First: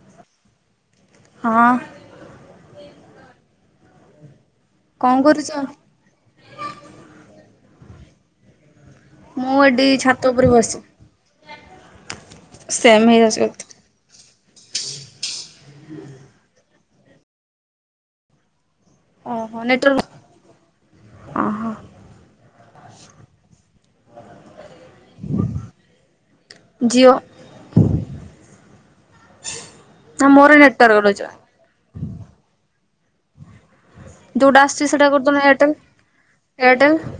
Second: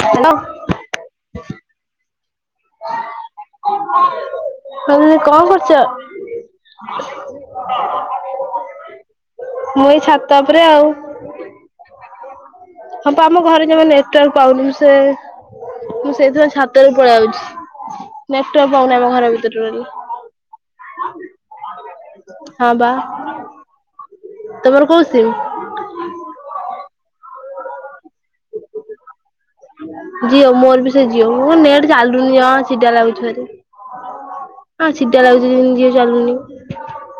Hello. ହଁ। କଣ କରୁଛ? ମୁଁ ମୁଁ ଏଠି ଏଇ ଛାତ ଉପରେ ବସିଛି ଆଉ। ସେମ୍ ହଁ ଆମ ହେଇଯାଉଛି ଘରେ ଜମା ନେଟୱାର୍କ ପାଉନି ମୁଁ ସେ ମୁଁ ସେଇଥିପାଇଁ ଛାତ ଉପରକୁ ପଳେଇ ଆଉଛି। ନେଟୱାର୍କ ପାଉନି ଆମ ଘର ଭିତରେ ଓହୋ ଟୋଟାଲି। ନେଟୱାର୍କ ଓହୋ ହଁ ବା, ତମର କୋଉ ସିମ୍? ଜିଓ। ନା ଜିଓ ନେଟୱାର୍କ ମୋର ବି ସେ ରହୁଛି ଜିଓ ମୋର ନେଟ ଚାଲୁନି ଜମା ଚିଡା ଲାଗୁଛି ଭାରି। ଯୋଉଟା ହଁ ଆସଛି ସେଟା ଚିଡା କରିଦଉନ ଲାଗୁଛି ଯେମିତି ଏୟାରଟେଲ ଜିଓ ଚାଲୁନି ଏୟାରଟେଲ।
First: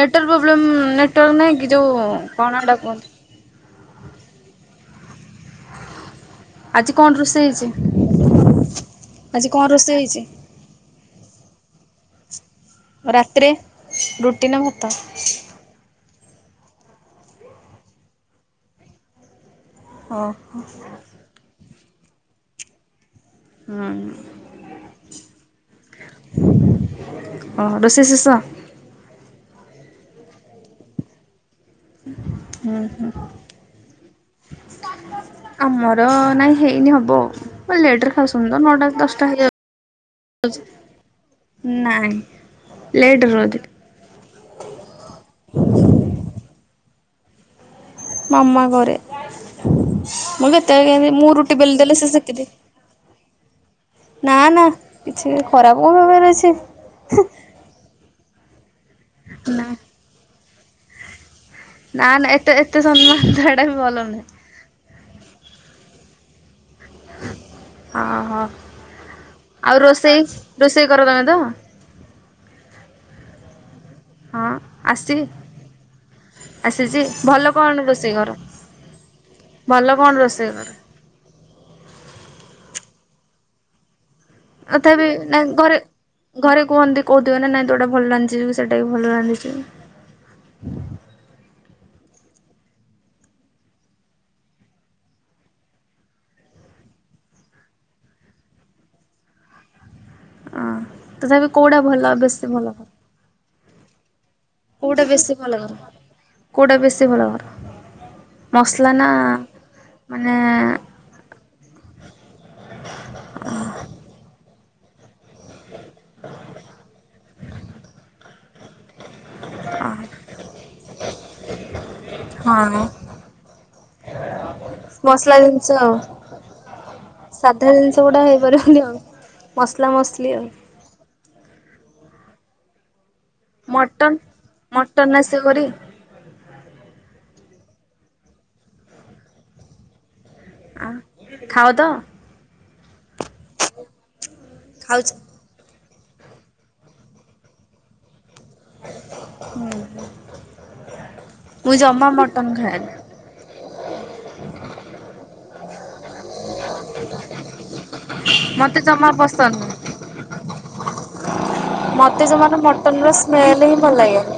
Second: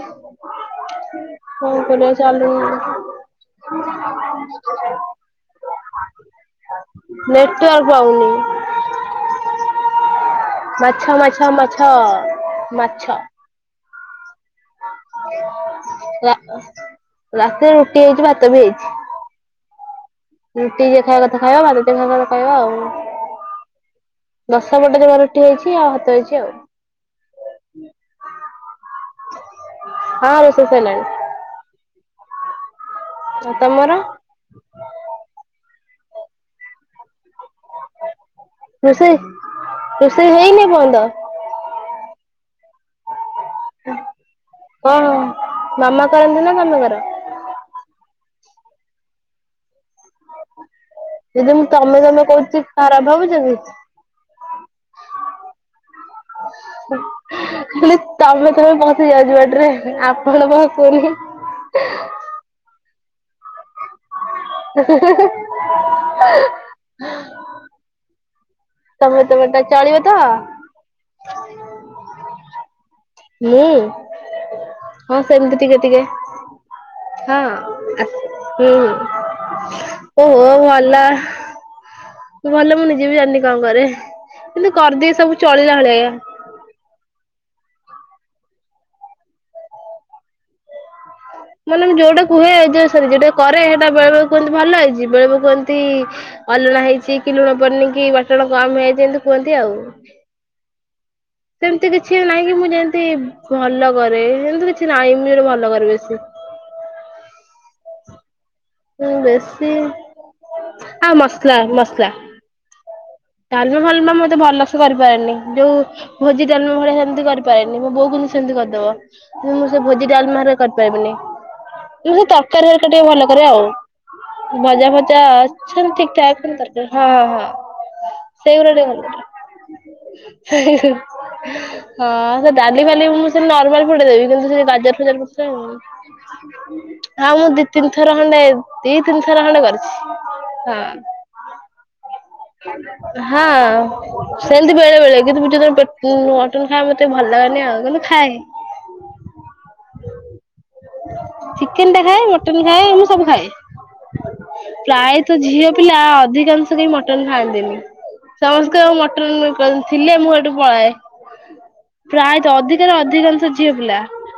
ନେଟୱାର୍କ ପ୍ରୋବ୍ଲେମ୍ ନେଟୱାର୍କ ନାହିଁ କି କଣ ଯଉଁ କରିବା ଚାଲୁନି କଣଟା କୁହନ୍ତି [inaudible] ଆଜି କଣ ରୋଷେଇ ନେଟୱାର୍କ ପାଉନି। ହେଇଛି? ଆଜି କଣ ରୋଷେଇ ହେଇଛି? ମାଛ ମାଛ ମାଛ ମା ରାତିରେ, ରୁଟି ନା ଦ୍ଭା ରା ରାତିରେ ରୁଟି ହେଇଛି ଭାତ ବି ହେଇଛି। ହଁ। ରୁଟି ଯିଏ ଖାଇବା କଥା ଖାଇବ। ଭାତ ଯିଏ ଖାଇବା କଥା ଖାଇବ ଆଉ। ହୁଁ ଦଶ ପଟ ଯମା ରୁଟି ହେଇଛି। ଆଉ ହାତ ଅଇଛି ଆଉ। ଓ ହୋ ରୋଶେଇ ଶେଷ? ହଁ ରୋଷେଇ ସଇଲାଣି। ହୁଁ ହୁଁ। ତମର? ଆମର ନାଇଁ ହେଇନି ହବ ଆଉ। ଲେଟରେ ଖାାଉଛନ୍ତି ତ ନଅଟାରୁ ରୋଷେଇ ଦଶଟା ରୋଷେଇ ହେଇନି ଏପର୍ଯ୍ୟନ୍ତ ହେଇଯାଉଛି। ନାଇଁ, ଲେଟ [unintelligible] କଣ ମାମା କରନ୍ତି ନା ତମେ କର? ମାମା କରେ। ମୁଁ କେତେବେଳେ କେମିତି ରୁଟି ଦିଦି ମୁଁ ବେଲି ଦେଲେ ତମେ ସେ ତମେ ସେକିଦିଏ। କହୁଛି ଖରାପ ଭାବୁଛ କ? ନା ନା କିଛି ଖରାପ କଣ ଭବିବାର ଅଛି। ଖାଲି ତମେ ତମେ ପସିଯାଉଛି ନା ପାଟିରେ। ଆପଣ ପସୁନି। ନା ନା ଏତେ ଏତେ ସମ୍ମାନ ଦେବାଟା ବି ଭଲ ନୁହଁ। [unintelligible] ହଁ ହଁ। ତମେ ତମେ ଟା ଆଉ ଚଳିବ ତ ରୋଷେଇ ରୋଷେଇ କର ତମେ ତ? ମୁଁ? ହଁ ଆସି ହଁ ସେମିତି ଟିକେ ଟିକେ। ଆସିଛି ଭଲ କଣ ହଁ, ରୋଷେଇ କର? ହୁଁ। ଭଲ କଣ ରୋଷେଇ ଓହୋ କର ଭଲ। ଭଲ ମୁଁ ନିଜେ ବି ଜାଣିନି କଣ କରେ? କିନ୍ତୁ ତଥାପି କରିଦିଏ ନା ସବୁ ଘରେ ଚଳିଲା ଭଳିଆ। ଘରେ କୁହନ୍ତି, କହୁଥିବେ ନା ନାଇଁ ତୁ ଏଇଟା ଭଲ ରାନ୍ଧିଛୁ, ସେଟା ବି ଭଲ ରାନ୍ଧିଛୁ। ମାନେ ମୁଁ ଯୋଉଟା ହୁଏ, ଯେ ସରି ମାନେ ମୁଁ ଯୋଉଟା କରେ ସେଇଟା ବେଳେବେଳେ କୁହନ୍ତି ଭଲ ହେଇଛି। ବେଳେବେକୁ କୁହନ୍ତି ଅଲଣା ହେଇଛି, କି ଲୁଣ ପଡ଼ିନି, କି ବାଟଣ କମ ହେଇଯାଇଛି। ଏମିତି କୁହନ୍ତି ଆଉ। ହଁ ତଥାପି କୋଉଟା ସେମିତି ଭଲ କିଛି ବେଶୀ ନାଇଁ କି ଭଲ ମୁଁ କର ଯେମତି ଭଲ କରେ। ଯେମିତି କିଛି ନାଇଁ ମୁଁ ଯୋଟା ଭଲ କରେ ବେଶି। କେଉଁଟା ବେଶୀ ଭଲ କର? ମସଲା ନା ମାନେ ହଁ ମସଲା, ମସଲା। ଡାଲମା ଫାଲମା ମୁଁ ଏତେ ଭଲସେ କରିପାରେନି। ଯୋଉ ଭୋଜି ଡାଲମା ଭଳିଆ ସେମିତି କରିପାରେନି। ମୋ ବୋଉ ସେମିତି କରିଦବ। ମୁଁ ସେ ଭୋଜି ଡାଲମା ହେରିକା କରିପାରିବିନି। ମୁଁ ସେ ତରକାରୀ ହଁ ଘରିକା ଟିକେ ଭଲ କରେ ଆଉ। ଭଜା, ଫଜା ମସଲା ଜିନିଷ ଆଉ ସେମିତି ଠିକ ଠାକ କରି କରିପାରେ। ହଁ ସାଧା ଜିନିଷ ଗୁଡା ହେ ସେଇ ପୁରା ଟିକେ ଭଲ ଆଉ କରେ। ହଁ ସେ ଡାଲି ଫାଲି ମୁଁ ସେ ନର୍ମାଲ ଫୁଟେଇ ମଟନ୍ ଦେବି। ମଟନ୍ କିନ୍ତୁ ଆସେ ସେ କରି [unintelligible] ଆ ମୁଁ ଦି, ତିନିଥର ଖଣ୍ଡେ, ଦି, ତିନିଥର ଖଣ୍ଡେ କରିଛି। ହଁ ଆ ଖାଅ ତ? ହଁ। ସେମତି ବେଳେ ଖାଉଚ ବେଳେ। କିନ୍ତୁ ଯେତେବେଳେ ମୁ ମଟନ୍ ଖାଏ ମତେ ଭଲ ଲାଗେନି ଆଉ। କିନ୍ତୁ ଖାଏ। ହୁଁ [inaudible] ଚିକେନ୍ ଟା ଖାଏ ମଟନ୍ ଖାଏ ମୁ ସବୁ ଖାଏ। ପ୍ରାୟତ ଝିଅ ପିଲା ଅଧିକାଂଶ କେହି ମଟନ୍ ଖାଆନ୍ତିନି। ମତେ ସମସ୍ତେ ଆଉ ଜମା ପସନ୍ଦ ନୁହଁ। ମଟନ୍ ଥିଲେ ମୁଁ ହେଠୁ ପଳାଏ। ମତେ ଜମାରୁ ପ୍ରାୟତଃ ମଟନ ଅଧିକାରୁ ର ଅଧିକାଂଶ ସ୍ମେଲ ଝିଅ ହିଁ ଭଲ ପିଲା ଲାଗେନି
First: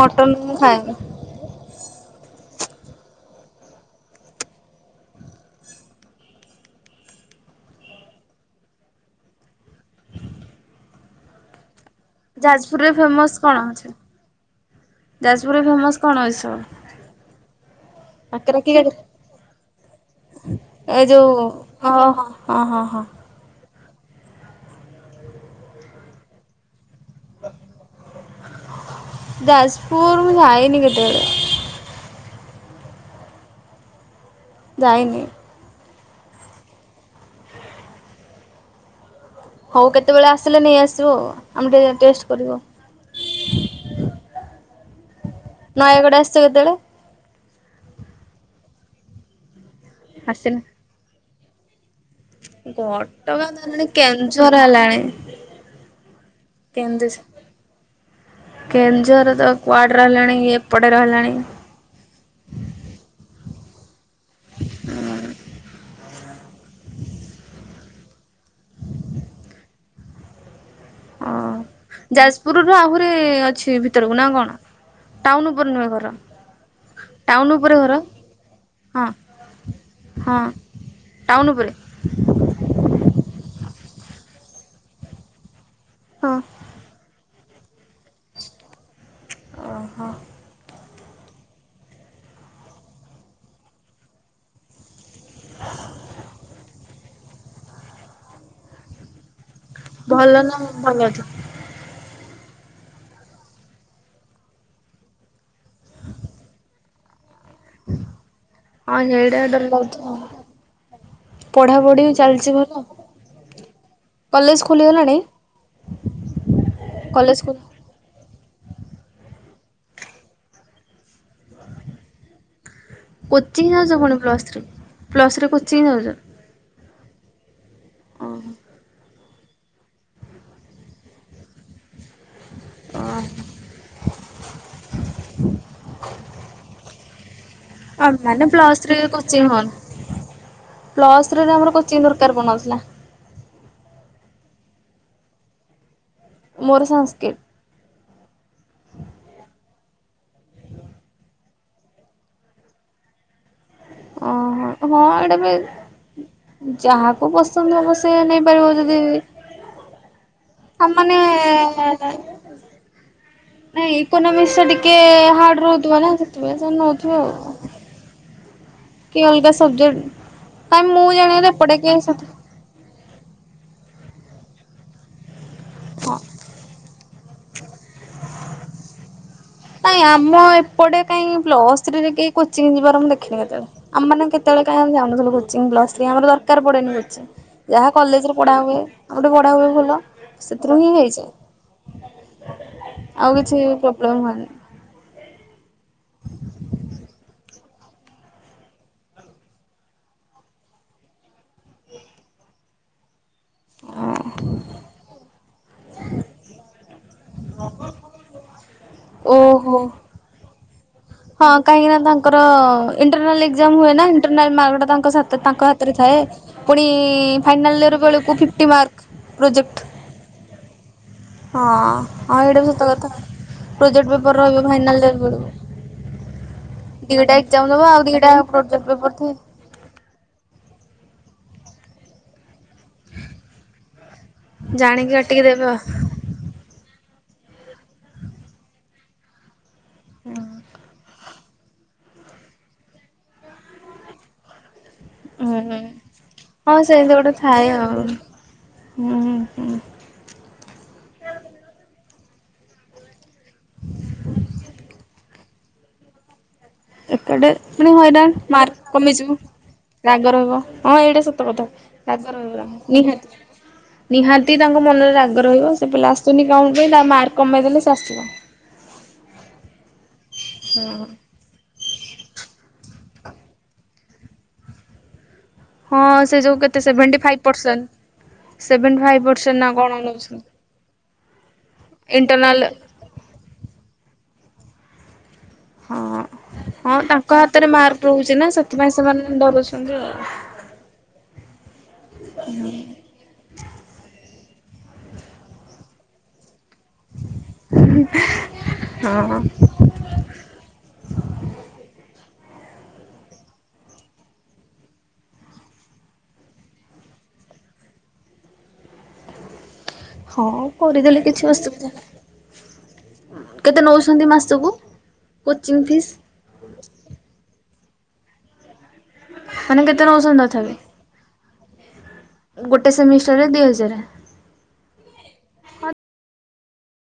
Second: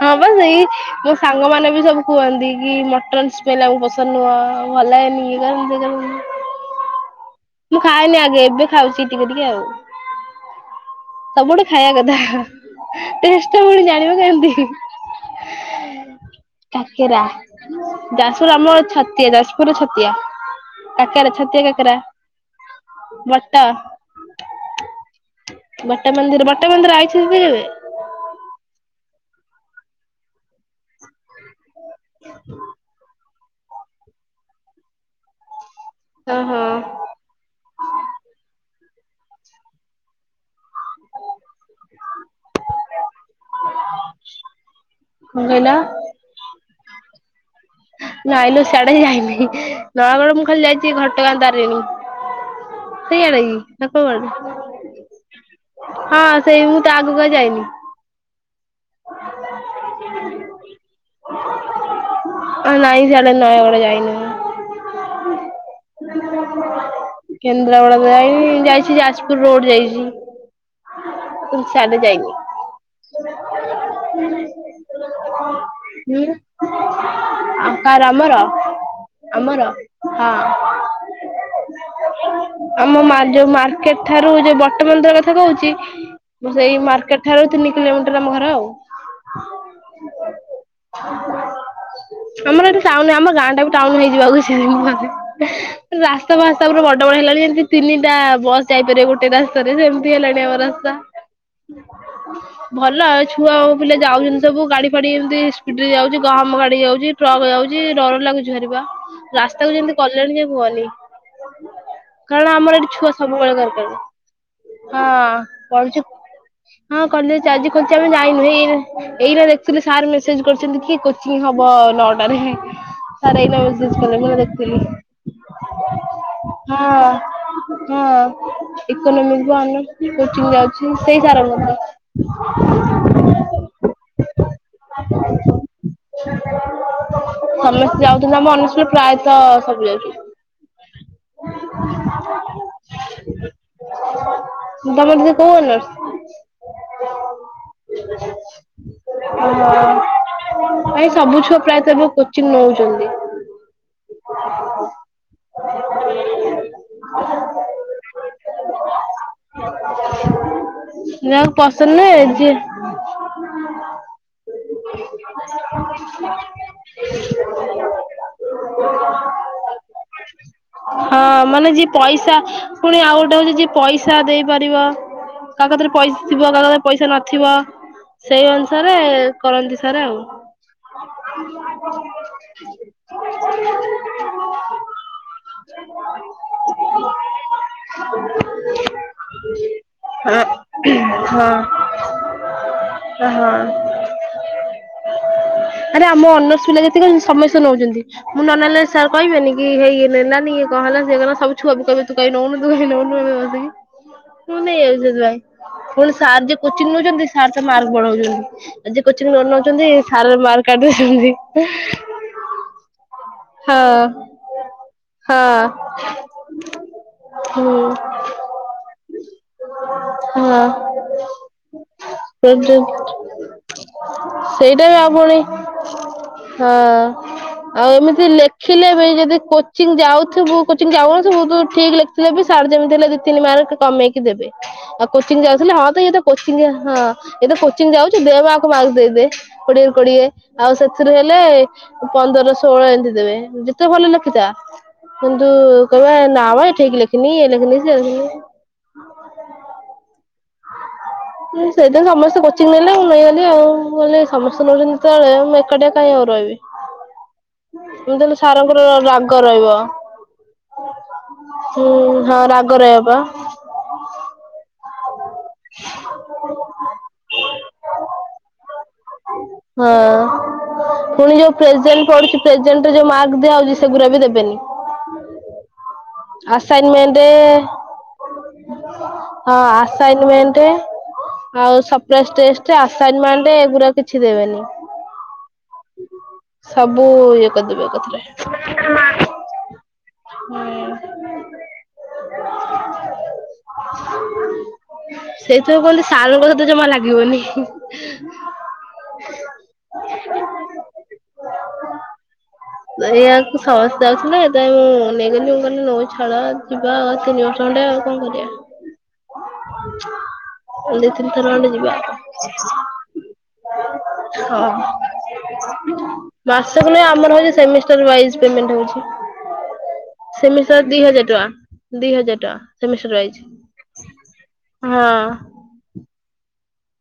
ହଁ ବା ମୁଁ ସେଇ ଖାଏନି। ସାଙ୍ଗମାନେ ବି ସବୁ କୁହନ୍ତି କି ମଟନ୍ ସ୍ମେଲ ଆମୁକୁ ପସନ୍ଦ ନୁହଁ ଭଲ୍ ଲାଗେନି [inaudible] ମୁଁ ଖାଏନି ଆଗେ ଏବେ ଖାଉଛି ଟିକେ ଟିକେ ଆଉ ସବୁଠି ଖାଇଆ କଥା ଯାଜପୁରରେ ଫେମସ ଟେଷ୍ଟ୍ କଣ ଟା ପୁଣି ଅଛି ଜାଣିବା କେମ୍ ତି। ଯାଜପୁରରେ ଫେମସ କଣ ଏସବୁ? କାକେରା ଯାଜ୍ ପୁରୁ କାକରା କି ଆମ କାକରା ଛତିଆ ର। ପୁରୁ ଛତିଆ। ଏ କାକେରା ଯୋଉ ଛତିଆ ହଁ କାକେରା ହଁ ହଁ ହଁ ହଁ। [unintelligible] ବଟା ମନ୍ଦିର ବଟା ମନ୍ଦିର ଆଇଛି ଯଦବେ ଯାଜ୍ ପୁରୁ ମୁ ଯାଇନି କେତେବେଳେ। ଯାଇନି। ହଁ ହଁ। ହଉ କେତେବେଳେ ଆସିଲେ ନେଇଆସିବ ଉ ଆମେ ଟିକିେ ଟେଷ୍ଟ୍ କରିବୁ ଆଉ। କଣ କହିଲ? ନୟାଗଡ଼ ଆସିଛ କେତେବେଳେ? ନାଇଁ ଲୋ ସାଡେ ହିଁ ଯାଇନି ନୟାଗଡ ମୁଁ ଆସିନ ଖାଲି ଯାଇଛି ଘଟଗାଁ ତାରିଣୀ। ଘଟଗାଁ ସେଇଆଡେ କି ନା ତାରୀଣୀ କୋଉ କେନ୍ ଆଡେ ଝର ହେଲାଣି। ହଁ ସେଇ ମୁଁ ତା କେନ୍ଦୁ ଆଗୁକୁ ଆଉ ଯାଇନି। କେନ୍ଦୁଝର ତ କୁଆଡ଼େ ରହିଲାଣି ଇଏ ଏପଟେ ରହିଲାଣି। ନାଇଁ ସାଡେ ନୟାଗଡ଼ ଯାଇନି ମୁଁ। କେନ୍ଦ୍ରାପଡା ଯାଇନି ଯାଇଛି ଯାଜ୍ ପୁର ରୋଡ୍ ଯାଇଚି। ଯାଜ୍ ପୁରରୁ ଆହୁରି ଅଛି ଭିତରକୁ ନା କଣ? ଟାଉନ୍ ଉପରେ ନୂଆ ଘର। ହୁଁ ଟାଉନ୍ ଆଉ ଉପରେ ଘର କାର ଆମର ହଁ ଆମର ହଁ। ଟାଉନ୍ ଉପରେ ଆମ ମା ଯୋଉ ମାର୍କେଟ୍ ଠାରୁ ଯୋଉ ବର୍ତ୍ତମାନଦର [inaudible] କଥା କହୁଛି ହଁ। ସେଇ ମାର୍କେଟ୍ ଠାରୁ ତିନି କିଲୋମିଟର ଆମ ଘର ଆଉ। ଓହୋ [unintelligible] ଆମର ଏଠି ଟାଉନ୍ ଆମର ଗାଁ ଟା ବି ଟାଉନ୍ ହେଇଯିବ ଆଉ କିଛି ଦିନ ପରେ ରାସ୍ତା ଫାସ୍ତା ପୁରା ବ ଆମର ହେଲାଣି ଯେ ତିନିଟା ବସ୍ ଯାଇପାରିବ ଗୋଟେ ରାସ୍ତାରେ ସେମିତି ଭଲ ହେଲାଣି ନା ଆମ ରାସ୍ତା। ଭଲ ଅଛି ହୁଁ [unintelligible] ଭଲ ଛୁଆ ଆଉ ପିଲା ଯାଉଚନ୍ତି ସବୁ ଗାଡି ଫାଡି ଏମିତି ସ୍ପିଡ୍ ରେ ଯାଉଚି ଗହମ ଗାଡି ଯାଉ ଚ଼ି ଟ୍ରକ୍ ଯାଉଚି ଡର ଲାଗୁଛି ଭାରିବା ହଁ ସେଇଟା ଡର ରାସ୍ତାକୁ ଯେମିତି ଲାଗୁଥିବ ଆଉ। କଲେଣି ଯେ କୁହନି। ପଢ଼ାପଢ଼ି ଚାଲିଛି କାରଣ ଭଲ ଆମର ଏଠି ଛୁଆ ସବୁବେଳେ ଦରକାର୍। କଲେଜ ଖୋଲିଗଲାଣି ହଁ ପଢୁଛୁ କଲେଜ ଖୋ କୋଚିଂ ଆମେ ଯାଇନୁ ଏଇ ଏଇନା ଦେଖୁଥିଲି ସାର୍ ମେସେଜ୍ କରିଛନ୍ତି କି କୋଚିଂ ହ। ବ ନଟାରେ। ସଇ କୋଚିଂ ଯାଉଛ ପୁଣି ମୁଁ plus three ଦେଖଥିଲି [inaudible] plus three coaching ଯାଉଛ ହଁ ଓହୋ ହଁ। [unintelligible] ଇକୋନୋମିକ କୋଚିଂ ଯାଉଛି ସେଇ ତାରା ମଧ୍ୟ ଭଲରେ ଅ ଯାଉଚନ୍ତି ମାନେ ଆମ ପ୍ଲସ୍ ଅନୁଷ୍ଟାନ ପ୍ରାୟତଃ ସବୁ ଯାଉଚୁ। ପ୍ଲସ ଥ୍ରୀ ରେ ଆମର କୋଚିଂ ଦରକାର ପନୁଥିଲା। ତମର ଦିଦି କୋଉ ଅନସ? ମୋର ସଂସ୍କୃତ। [unintelligible] ଭାଇ ସବୁ ଛୁଅ ପ୍ରାୟତଃ ଏବେ କୋଚିଂ ନଉଛନ୍ତି। ଓହୋ ହଁ ଏଇଟା ବି ଯାହାକୁ ପସନ୍ଦ ହବ ସେ ନେଇ ପାରିବ ଯଦି [unintelligible] ଆ ମାନେ ଯାହାକୁ ପସନ୍ଦ ନୁହେଁ ଯିଏ ନାଇଁ ଇକୋନୋମିକସ ଟା ଟିକେ ହାର୍ଡ ରହୁଥିବ ନା ସେଥିପାଇଁ ସେ ନଉଥିବ ଆଉ। କି ଅଲଗା ସବଜେକ୍ଟ କାଇ ମୁଁ ହଁ ଜାଣିବାରେ ମାନେ ଏପଟେ ଯିଏ କିଏ ପଇସା ପୁଣି ଆଉ ଗୋଟେ ହଉଛି ଯିଏ ପଇସା ଦେଇପାରିବ କାକତିରେ ହଁ ପଇସା ଥିବ କା ପାଖରେ ପଇସା ନ ଥିବ ସେଇ ଅନୁସାରେ କରନ୍ତି ସରେ ଆଉ। ହଁ ଏପଟେ କାଇହିଁ ପ୍ଲସ୍ ଥ୍ରୀରେ କେହି କୋଚିଂ ଯିବାର ମୁଁ ଦେଖିନି କେତେବେଳେ? ଆମମାନେ କେତେବେଳେ କାଇଁ ଯାଉନଥିଲୁ କୋଚିଂ ପ୍ଲସ ଥ୍ରୀ ଆମର ପଡେନି କୋଚିଂ। ଯାହା କଲେଜରେ ପଢ଼ା ହୁଏ ଆମ ଗଟେ ପଢ଼ା ହୁଏ ଭୁଲ ହଁ ସେଥିରୁ ହିଁ ହଁ ହେଇଯାଏ। [inaudible] ଆଉ ହଁ କିଛି ପ୍ରୋବ୍ଳମ୍ ହୁଏନି। ଆରେ ଆମ ଅନର୍ସ ପିଲା ଯେତିକି ଅଛନ୍ତି ସମସ୍ତେ ନଉଛନ୍ତି। ମୁଁ ନ ନେଲେ ସାର୍ କହିବେନିକି ହେଇ ଇଏ ନେଲାନି ଇଏ କହେଲା ସିଏ କ ହେଲା ସବୁ ଛୁଆବି କହିବେ ତୁ କାଇଁ ନଉନୁ ନଉନୁ। ମୁଁ ନେଇଯାଉଚି ସେଥିପାଇଁ ପୁଣି ସାର୍ ଯିଏ କୋଚିଂ ନୋଉଛନ୍ତି ସାର୍ ତ ମାର୍କ ବଢଉଛନ୍ତି ଆଉ ଯିଏ କୋଚିଂ ନ ଓହୋ। ନୋଉଛନ୍ତି ସାର୍ ମାର୍କ କାଟି ଦଉଛନ୍ତି। ହଁ କାହିଁକି ନା ତାଙ୍କର ଇଣ୍ଟରନାଲ ଏକ୍ସଜାମ ହୁଏ ହଁ ନା ଇଣ୍ଟେରନାଲ ମାର୍କ ତାଙ୍କ ସାଥି ତ ହଁ ତାଙ୍କ ହାତରେ ଥାଏ ପୁଣି ହୁଁ ଫାଇନାଲ୍ ଇୟର ବେଳକୁ ଫିଫ୍ଟି ମାର୍କ ପ୍ରୋଜେକ୍ଟ। ହଁ। ହଁ ଏଇଟା ବି ସତ କଥା ପ୍ରୋଜେକ୍ଟ ପେପର ରହିବ ସେଇଟା ବି ଫାଇନାଲ୍ ଆ ଇୟର ପଣି ବେଳକୁ। ହଁ ଦିଟା ଏକ୍ଜାମ ଦବ ଆଉ ଏମିତି ଦିଟା ପ୍ରୋଜେକ୍ଟ ଲେଖିଲେ ବି ପେପର ଥାଏ। ଯଦି କୋ କୋଚିଂ ଯାଉଥିବୁ କୋଚି ଯାଉନଥିବୁ ଠିକ ଲାଗିଥିଲେ ବି ସାର୍ ଯେମିତି ଦି ତିନି ମାର୍କ କମେଇକି ଦେବେ ଆଉ ଜାଣିକି କାଟିକି କୋଚିଂ ଦେବେ ଯାଉଥିଲେ ଆଉ। ହଁ ତ ଇଏତ କୋଚିଂ ହଁ ଇଏ ତ ଯାଉଛି ଦେମ ଆକୁ ମାର୍କ ଦେଇଦେ କୋଡିଏ ରୁ କୋଡିଏ ଆଉ ସେଥିରେ ହେଲେ ହେଲେ ପନ୍ଦର ଷୋହଳ ଏମିତି ଦେବେ ଯେତେ ଭଲ ଲେଖିଥା। କିନ୍ତୁ ହୁଁ ହୁଁ କହିବେ ନାବା ଇଏ ହଁ ଠିକି ସେମିତି ଲେଖିନି ଗୋଟେ ଇଏ ଥାଏ ଲେଖିନି ସିଏ ଆଉ। ଲେଖିନି। ହୁଁ ହୁଁ। ସେଥିପାଇଁ ସମସ୍ତେ କୋଚିଂ ନେଲେ ମୁଁ ନେଇଗଲି ଆଉ ମୁଁ କହିଲି ସମସ୍ତେ ନଛନ୍ତି ଯେତେବେଳେ ମୁଁ ଏକାଟିଆ କାଇଁ ଆଉ ରହିବି। ଏପଟେ ମାନେ ଏମିତି ହେଲେ ହଇରାଣ ସାରଙ୍କର ମାର୍କ ରାଗ କମିଯିବ। ରହିବ। ରାଗ ରହିବ ହଁ ଏଇଟା ସତ କଥା। ହୁଁ ହଁ ରାଗ ରହିବ ବା। ନିହାତି ତାଙ୍କ ମନରେ ରାଗ ରହିବ ସେ ପିଲା ଆସୁନି କଣ ପାଇଁ ତା ମାର୍କ କମେଇ ଦେଲେ ସେ ଆସିବ। ହଁ ହଁ ପୁଣି ଯୋଉ ପ୍ରେଜେଣ୍ଟ ପଡୁଛି ପ୍ରେଜେଣ୍ଟରେ ଯୋଉ ମାର୍କ ଦିଆହେଉଛି ସେଗୁରାକ ବି ଦେବେନି। ହଁ ସେ ଯୋଉ କେତେ seventy assignment. Five percent seventy five percent ହଁ ନା କଣ ନଉଛନ୍ତି। ଆସାଇନମେଣ୍ଟ ଆଉ ଇଣ୍ଟରନାଲ ସପ୍ରାଇଟେଷ୍ଟ ଆ ଅସାଇନମେଣ୍ଟ ଏଗୁରା କିଛି ଦେବେନି। ହଁ। ସବୁ ହଁ ତାଙ୍କ ହାତରେ ଇଏ ମାର୍କ ରହୁଛି ନା କରିଦେବେ ସେଥିପାଇଁ ସେମାନେ ଏକାଥରେ। ଡରୁଛନ୍ତି ହୁଁ [inaudible] ଆମେ [unintelligible] ସେଇଥିପାଇଁ କୁହନ୍ତି ସାରଙ୍କ ସହିତ ଜମା ଲାଗିବନି। ହଁ [inaudible] ଏଇୟାକୁ ସମସ୍ତେ ଯାଉଥିଲେ, ଏଥିପାଇଁ ମୁଁ ନେଇଗଲି। ମୁଁ କହିଲି [unintelligible] ଯିବା ଆଉ ତିନି ବର୍ଷ ଖଣ୍ଡେ ଆଉ କଣ କରିବା। ହଁ ଦି କରିଦେଲେ ତିନି ଥର କିଛି ଖଣ୍ଡେ ଅସୁବିଧା ଯିବା ନାହିଁ। କେତେ ନଉଛନ୍ତି ଆଉ ମାସକୁ ହଁ। Coaching fees? ମାସକୁ ନୁହେଁ ଆମର ହଉଚି ସେମିଷ୍ଟାର ୱାଇଜ୍ ପେମେଣ୍ଟ ମାନେ କେତେ ହୋଉଛି। ନଉଛନ୍ତି ତଥାପି? ସେମିଷ୍ଟାର ଦି ହଜାର ଟଙ୍କା ଦି ହଜାର। ଗୋଟେ ସେମିଷ୍ଟାର ସେମିଷ୍ଟାରରେ ଦି ହଜାର ୱାଇଜି ହଁ। [unintelligible]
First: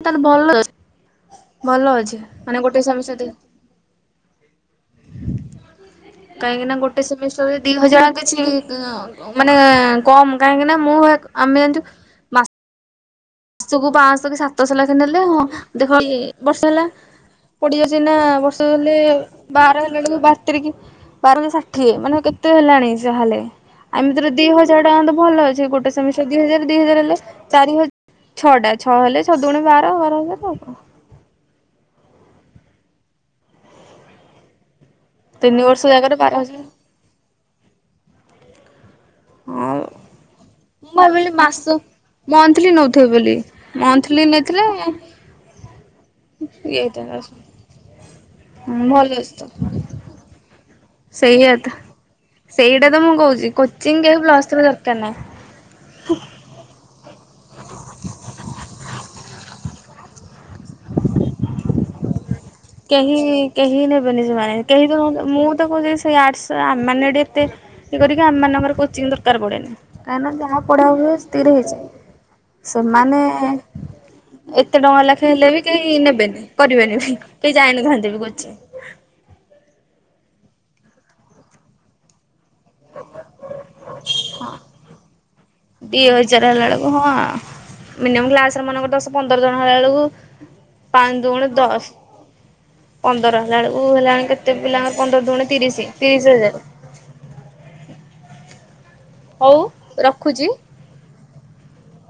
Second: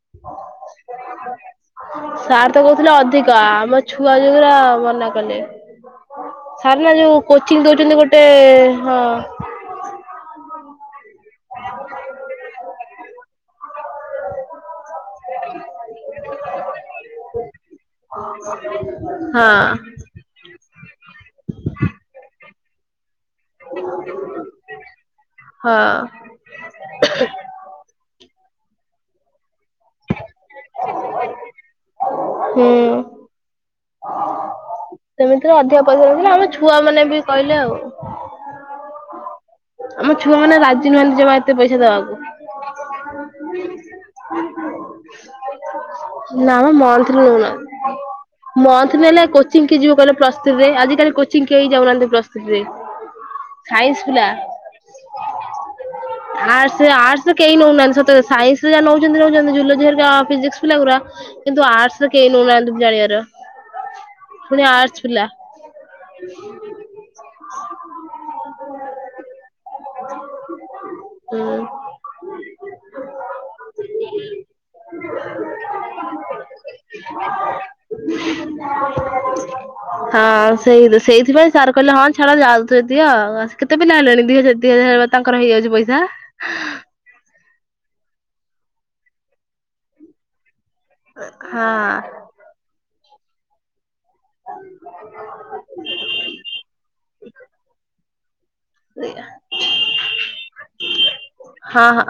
ତତେ ଭଲ [unintelligible] ଭଲ ଅଛି ସାର୍ ମାନେ ତ ଗୋଟେ କହୁଥିଲେ ସେମିଷ୍ଟାର ଦି ଅଧିକା, ଆମ ଛୁଆ ଯୋଉ ଗୁରା ମନା କଲେ। କାହିଁକି ନା ସାର୍ ଗୋଟେ ଯୋଉ ସେମିଷ୍ଟାର କୋଚିଂ ରେ ଦି ଦଉଛନ୍ତି ହଜାର ଗୋଟେ କିଛି ହଁ ମାନେ କମ୍ କାହିଁକି ନା ମୁଁ ଆମେ ଜାଣିଚୁ ମାସକୁ ପାଶହ କି ସାତଶହ ଲେଖେ ନେଲେ ହଁ ଦେଖ ଇ ବର୍ଷେ ହେଲା। ପଡିଯାଉଚି ଏଇନା ବର୍ଷ ହେଲେ ହଁ ବାର ହେଲେ ହେଲା ବେଳକୁ ବାର ତିରିକି ବାରକେ ଷାଠିଏ। ମାନ କେତେ ହେଲାଣି ଯା ହେଲେ। ଆ ଏମିତିରେ ଦି ହଜାର ଟଙ୍କା ତ ଭଲ ଅଛି। ହଁ ଗୋଟେ ସେମିଷ୍ଟାର ଦି ହଜାର, ଦି ହଜାର ହେଲେ ଚାରି ହଜ୍ ଛଅଟା ଛଅ ହେଲେ ଛ ଦୁଣେ ବାର ବାର ହଜାର ଆଉ କଣ। ହୁଁ। ସେମିତିରେ ତିନି ଅଧିକା ବର୍ଷ ପଇସା ଜାଗାରେ ନଥିଲା ବାର ଆମ ହଜାର। ଛୁଆ ମାନେ ବି କହିଲେ ଆଉ। ହଁ ଆମ ଛୁଆମାନେ ମୁଁ ରାଜି ନୁହନ୍ତି ଭାବିଲି ଯମା ଏତେ ମାସ ପଇସା ଦେବାକୁ। ମନ୍ଥଲି ନଉଥିବେ ବୋଲି। ମନ୍ଥଲି ନେଇଥିଲେ ନା ମ ହେଇଥାନ୍ତା। ମନ୍ଥଲି ନଉନାହାନ୍ତି। ମନ୍ଥଲି ଭଲ ନେଲେ ଅଛି ତ କୋଚିଂ କିଏ ଯିବ କହିଲ ପ୍ଲସ୍ ଥ୍ରି ରେ। ଆଜି କାଲି କୋଚିଂ ସେଇଆ କେହି ତ ଯାଉନାହାନ୍ତି ପ୍ଲସ୍ ଥ୍ରି ରେ। ସେଇଟା ତ ମୁଁ କହୁଛି କୋଚିଂ ସାଇନ୍ସ କେହି ପିଲା ପ୍ଲସ୍ ଥ୍ରୀ ଦରକାର ନାହିଁ। ଆର୍ଟ୍ସ ଆର୍ଟ୍ସ ରେ କେହି ନଉନାହାନ୍ତି ସତରେ। ସାଇନ୍ସ ରେ ଯାହା ନଉଛନ୍ତି ନଉଛନ୍ତି ଜୁଲୋଜି ହେରିକା ଫିଜିକ୍ସ ପିଲା ଗୁରା କିନ୍ତୁ ଆର୍ଟସ ରେ କେହି ନଉନାହାଁନ୍ତି। କେହି କେହି ନେବେନି ସେମାନେ। କେହି ତ ଆର୍ଟସ ପିଲା। ମୁଁ ତ କହୁଚି ସେଇ ଆର୍ଟ୍ସ ଆମେ ମାନେ ଏଠି ଏତେ ସେ କରିକି ଆମ ମାନଙ୍କର କୋଚିଂ ଦରକାର ପଡେନି। କାହିଁକି ନା ଯାହା ପଢା ହୁଏ ସେତିକିରେ ହୁଁ ହେଇଯାଏ। ସେମାନେ ଏତେ ଟଙ୍କା ଲେଖା ହେଲେ ବି କେହି ନେବେନି କରିବେନି ବି। କେହି ଯାଇନଥାନ୍ତେ ବି କୋଚିଂ। ହଁ ସେଇ ସେଇଥିପାଇଁ ସାର୍ କହିଲେ ହଁ ଛାଡ ଯାଉ। ଦିଅ, କେତେ ପିଲା ହେଲେଣି ଦି ହଜାର ଦି ହଜାର ତାଙ୍କର ହେଇଯାଉଚି ଦି ହଜାର ହେଲା ବେଳକୁ [unintelligible] ମିନିମମ୍ କ୍ଲାସ ରେ ମନେକର ଦଶ ପନ୍ଦର ଜଣ ହେଲା ବେଳକୁ ପାଞ୍ଚ ଦୁ ଗୁଣେ ହଁ ଦଶ୍। ପନ୍ଦର ହେଲା ବେଳକୁ ହେଲାଣି କେତେ ପିଲାଙ୍କର ପନ୍ଦର ଦୁ ଗୁଣେ ତିରିଶିି ତିରିଶିି ହଜାରେ। ସେଇଆ। ହଉ ରଖୁଚି। ହଁ ହଁ।